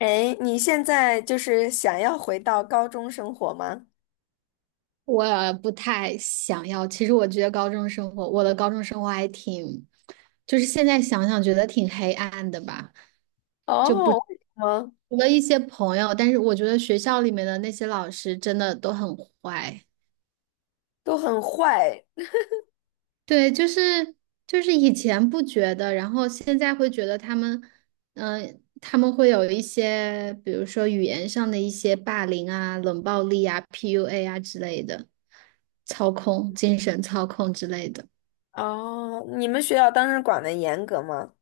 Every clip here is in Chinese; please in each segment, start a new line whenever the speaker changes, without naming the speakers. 哎，你现在就是想要回到高中生活吗？
我不太想要。其实我觉得高中生活，我的高中生活就是现在想想觉得挺黑暗的吧。就不
哦，
除
为什么
了一些朋友，但是我觉得学校里面的那些老师真的都很坏。
都很坏？
对，就是就是以前不觉得，然后现在会觉得他们会有一些，比如说语言上的一些霸凌啊、冷暴力啊、PUA 啊之类的，操控、精神操控之类的。
哦，你们学校当时管的严格吗？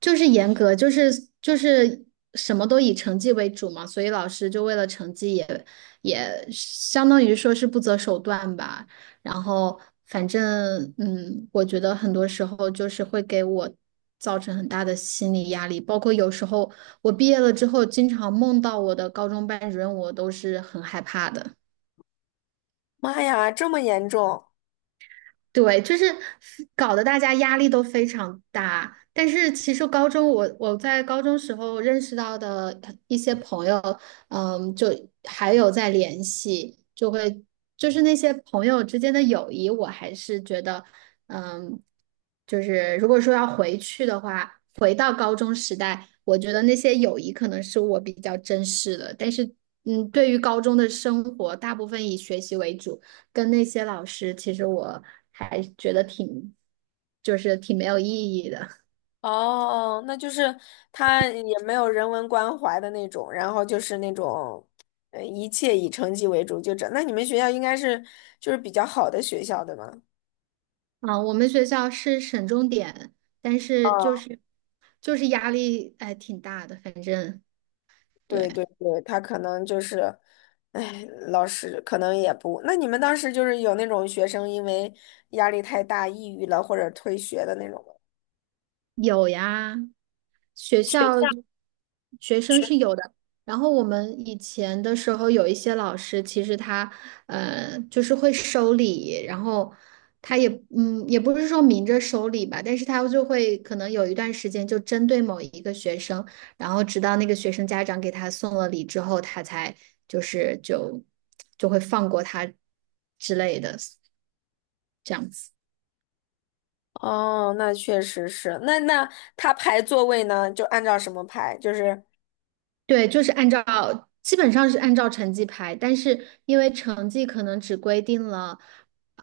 就是严格，就是什么都以成绩为主嘛，所以老师就为了成绩也相当于说是不择手段吧。然后反正,我觉得很多时候就是会给我造成很大的心理压力，包括有时候我毕业了之后，经常梦到我的高中班主任，我都是很害怕的。
妈呀，这么严重！
对，就是搞得大家压力都非常大。但是其实高中我在高中时候认识到的一些朋友，就还有在联系，就是那些朋友之间的友谊，我还是觉得，嗯，就是如果说要回去的话，回到高中时代，我觉得那些友谊可能是我比较珍视的。但是,对于高中的生活，大部分以学习为主。跟那些老师，其实我还觉得挺，就是挺没有意义的。
哦，那就是他也没有人文关怀的那种，然后就是那种，一切以成绩为主，就这。那你们学校应该是就是比较好的学校，对吗？
啊，我们学校是省重点，但是就是压力挺大的，反正。对。
对对对，他可能就是，哎，老师可能也不，那你们当时就是有那种学生因为压力太大抑郁了或者退学的那种吗？
有呀。学校学生
是。
是有的。然后我们以前的时候有一些老师，其实他就是会收礼，然后他也不是说明着收礼吧，但是他就会可能有一段时间就针对某一个学生，然后直到那个学生家长给他送了礼之后，他才就是就就会放过他之类的这样子。
哦，那确实是。那他排座位呢，就按照什么排？就是。
对，就是按照基本上是按照成绩排，但是因为成绩可能只规定了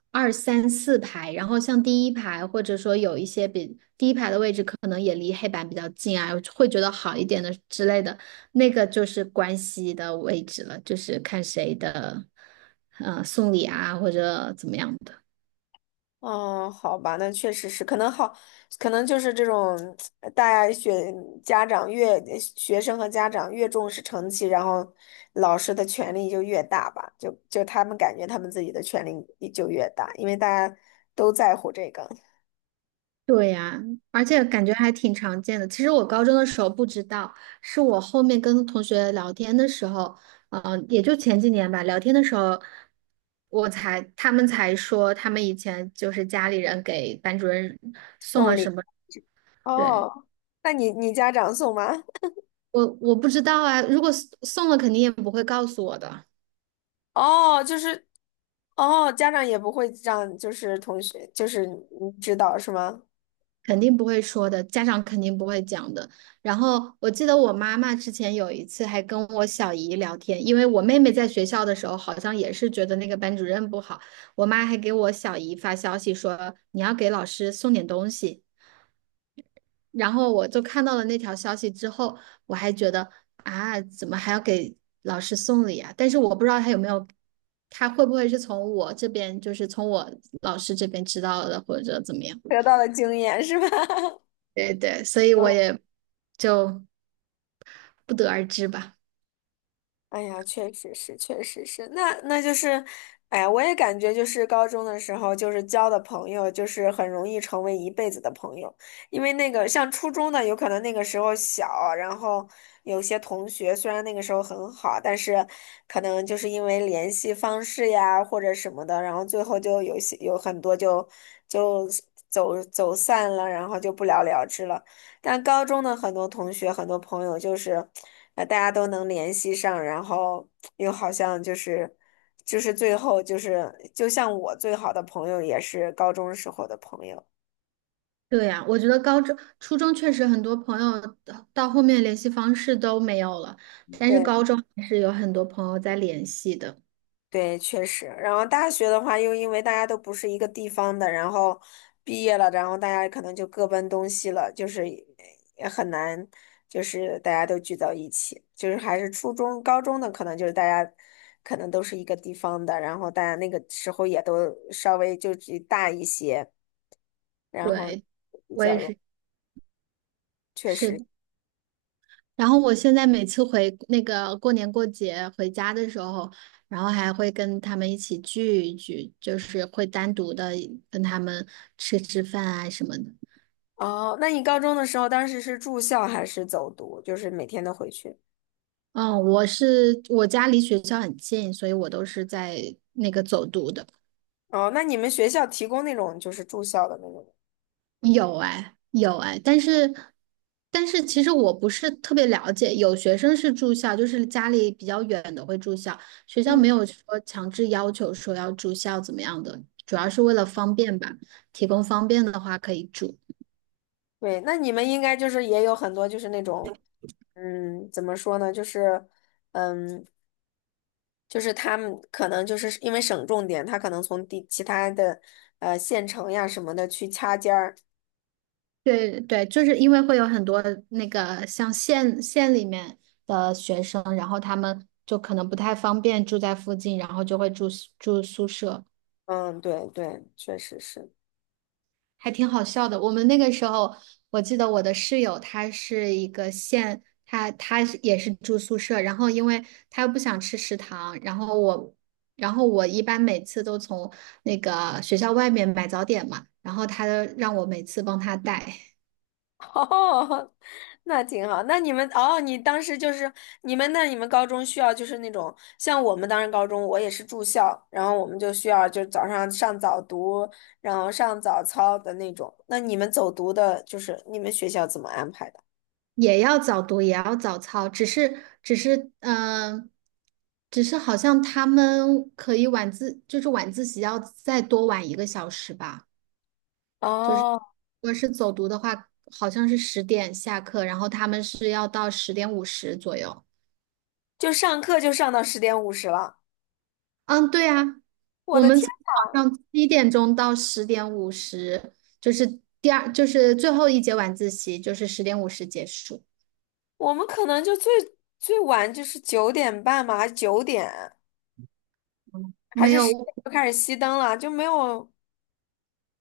二三四排，然后像第一排或者说有一些比第一排的位置可能也离黑板比较近啊，会觉得好一点的之类的，那个就是关系的位置了，就是看谁的送礼啊或者怎么样的。
哦，好吧，那确实是，可能好，可能就是这种，呃大家学家长越学生和家长越重视成绩，然后老师的权力就越大吧，就他们感觉他们自己的权力也就越大，因为大家都在乎这个
对呀，而且感觉还挺常见的。其实我高中的时候不知道，是我后面跟同学聊天的时候，也就前几年吧，聊天的时候，他们才说他们以前就是家里人给班主任送了
送
什
礼。
么。对，
哦，那你家长送吗？
我不知道啊，如果送了，肯定也不会告诉我的。
哦，就是。哦，家长也不会让就是同学就是你知道是吗？
肯定不会说的，家长肯定不会讲的。然后我记得我妈妈之前有一次还跟我小姨聊天，因为我妹妹在学校的时候好像也是觉得那个班主任不好，我妈还给我小姨发消息说你要给老师送点东西。然后我就看到了那条消息之后，我还觉得啊，怎么还要给老师送礼啊？但是我不知道他有没有，他会不会是从我这边，就是从我老师这边知道的，或者怎么样。
得到的经验是吧？
对对，所以我
嗯。
也就不得而知吧。
哎呀，确实是，确实是，那就是，哎呀，我也感觉就是高中的时候，就是交的朋友，就是很容易成为一辈子的朋友，因为那个像初中的，有可能那个时候小，然后有些同学虽然那个时候很好，但是可能就是因为联系方式呀或者什么的，然后最后就有些有很多就走走散了，然后就不了了之了。但高中的很多同学、很多朋友就是，大家都能联系上，然后又好像就是，就是最后就是，就像我最好的朋友也是高中时候的朋友。
对呀，我觉得高中、初中确实很多朋友到后面联系方式都没有了，但是
对。
高中还是有很多朋友在联系的。
对，确实。然后大学的话，又因为大家都不是一个地方的，然后毕业了，然后大家可能就各奔东西了，就是也很难，就是大家都聚到一起。就是还是初中、高中的，可能就是大家可能都是一个地方的，然后大家那个时候也都稍微就只大一些，然后
对，
比
我
较
也
容，
是，
确
是
实。
的。然后我现在每次回那个过年过节回家的时候，然后还会跟他们一起聚一聚，就是会单独的跟他们吃吃饭啊什么的。
哦，那你高中的时候，当时是住校还是走读？就是每天都回去？
嗯，我是我家离学校很近，所以我都是在那个走读的。
哦，那你们学校提供那种就是住校的那种？
有哎，有哎，但是其实我不是特别了解，有学生是住校，就是家里比较远的会住校，学校
嗯。
没有说强制要求说要住校怎么样的，主要是为了方便吧，提供方便的话可以住。
对，那你们应该就是也有很多就是那种，嗯，怎么说呢，就是，嗯，就是他们可能就是因为省重点，他可能从地其他的县城呀什么的去掐尖儿。
对对，就是因为会有很多那个像县里面的学生，然后他们就可能不太方便住在附近，然后就会住宿舍，
嗯，对对，确实是。
还挺好笑的。我们那个时候，我记得我的室友她是一个县，她是也是住宿舍，然后因为她不想吃食堂，然后我一般每次都从那个学校外面买早点嘛，然后她让我每次帮她带。
哦，那挺好。那你们哦，你当时就是你们高中需要就是那种像我们当时高中，我也是住校，然后我们就需要就早上上早读，然后上早操的那种。那你们走读的，就是你们学校怎么安排的？
也要早读，也要早操，只是只是好像他们可以就是晚自习要再多晚1个小时吧。
哦，
如果是走读的话，好像是十点下课，然后他们是要到十点五十左右。
就上课就上到十点五十了。
嗯，对啊，
我
我
的
们
天，
从早上七点钟到十点五十，就是就是最后一节晚自习，就是十点五十结束。
我们可能就最晚就是九点半嘛，还是九点，还
没
是十
有。
点就开始熄灯了，就没有。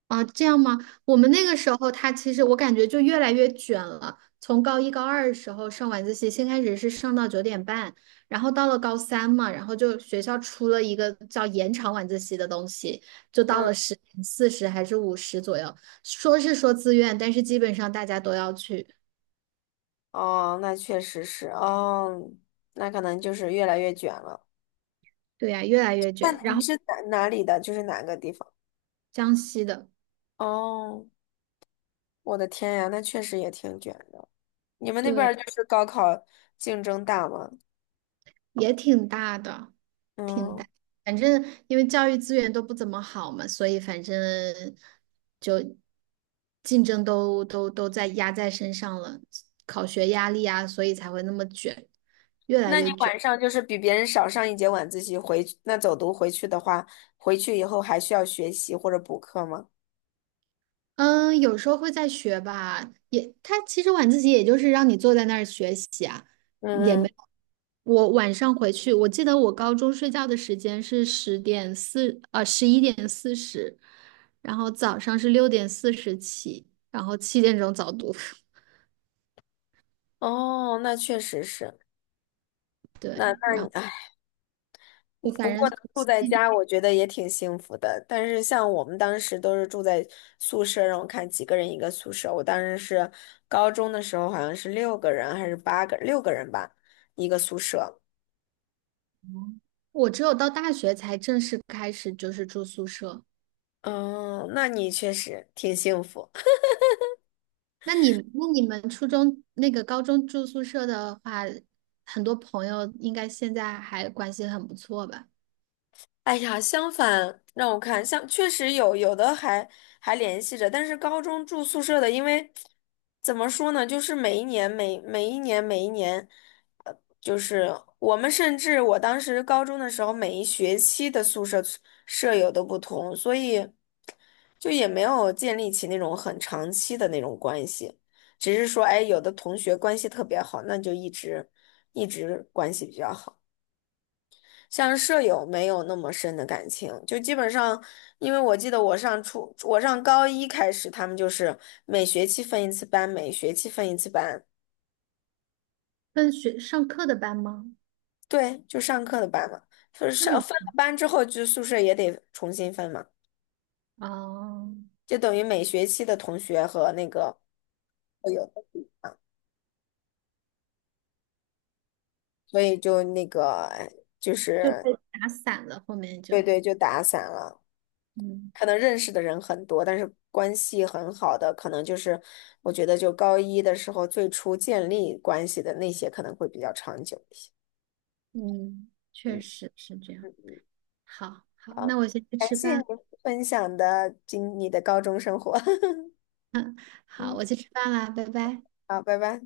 啊，这样吗？我们那个时候，他其实我感觉就越来越卷了。从高一、高二的时候上晚自习，先开始是上到9:30，然后到了高三嘛，然后就学校出了一个叫延长晚自习的东西，就到了
嗯。
10:40还是五十左右。说是说自愿，但是基本上大家都要去。
哦，那确实是哦，那可能就是越来越卷了。
对呀，越来越
那
卷。然
你
后
是哪里的？就是哪个地方？
江西的。
哦，我的天呀，那确实也挺卷的。你们那边
对。
儿就是高考竞争大吗？
也挺大的，挺
嗯，
大。反正因为教育资源都不怎么好嘛，所以反正就竞争都在压在身上了，考学压力啊，所以才会那么卷，越来
那你
越卷。
晚上就是比别人少上一节晚自习回去，那走读回去的话，回去以后还需要学习或者补课吗？
嗯，有时候会在学吧，也他其实晚自习也就是让你坐在那儿学习啊，也
嗯
没。
嗯，
我晚上回去，我记得我高中睡觉的时间是11:40，然后早上是6:40起，然后七点钟早读，
哦，那确实是，那
对，然后
那
就
不
反正
过能住在
七点。
家，我觉得也挺幸福的。但是像我们当时都是住在宿舍，让我看几个人一个宿舍。我当时是高中的时候，好像是六个人还是八个，六个人吧，一个宿舍。
我只有到大学才正式开始就是住宿舍。
嗯，那你确实挺幸福。
那你们初中那个高中住宿舍的话，很多朋友应该现在还关系很不错吧？
哎呀，相反，让我看，像确实有的还还联系着，但是高中住宿舍的，因为怎么说呢，就是每一年，就是我们甚至我当时高中的时候，每一学期的宿舍舍友都不同，所以就也没有建立起那种很长期的那种关系，只是说，哎，有的同学关系特别好，那就一直关系比较好。像舍友没有那么深的感情，就基本上，因为我记得我上初，我上高一开始，他们就是每学期分一次班，
跟学上课的班吗？
对，就上课的班嘛，就是
那
上
么，
分了班之后，就宿舍也得重新分嘛，
哦，
就等于每学期的同学和那个舍友，所以就那个哎就
就被
是
打散了，后面
对
就。
对，就打散了。
嗯
可能认识的人很多，但是关系很好的，可能就是我觉得就高一的时候最初建立关系的那些，可能会比较长久一些。
嗯，确
嗯
实是这样。
嗯，
好好，
好，
那我先去
感
吃
谢你
饭。
分享的今你的高中生活。
好，
嗯，
我去吃饭啦，拜拜。
好，拜拜。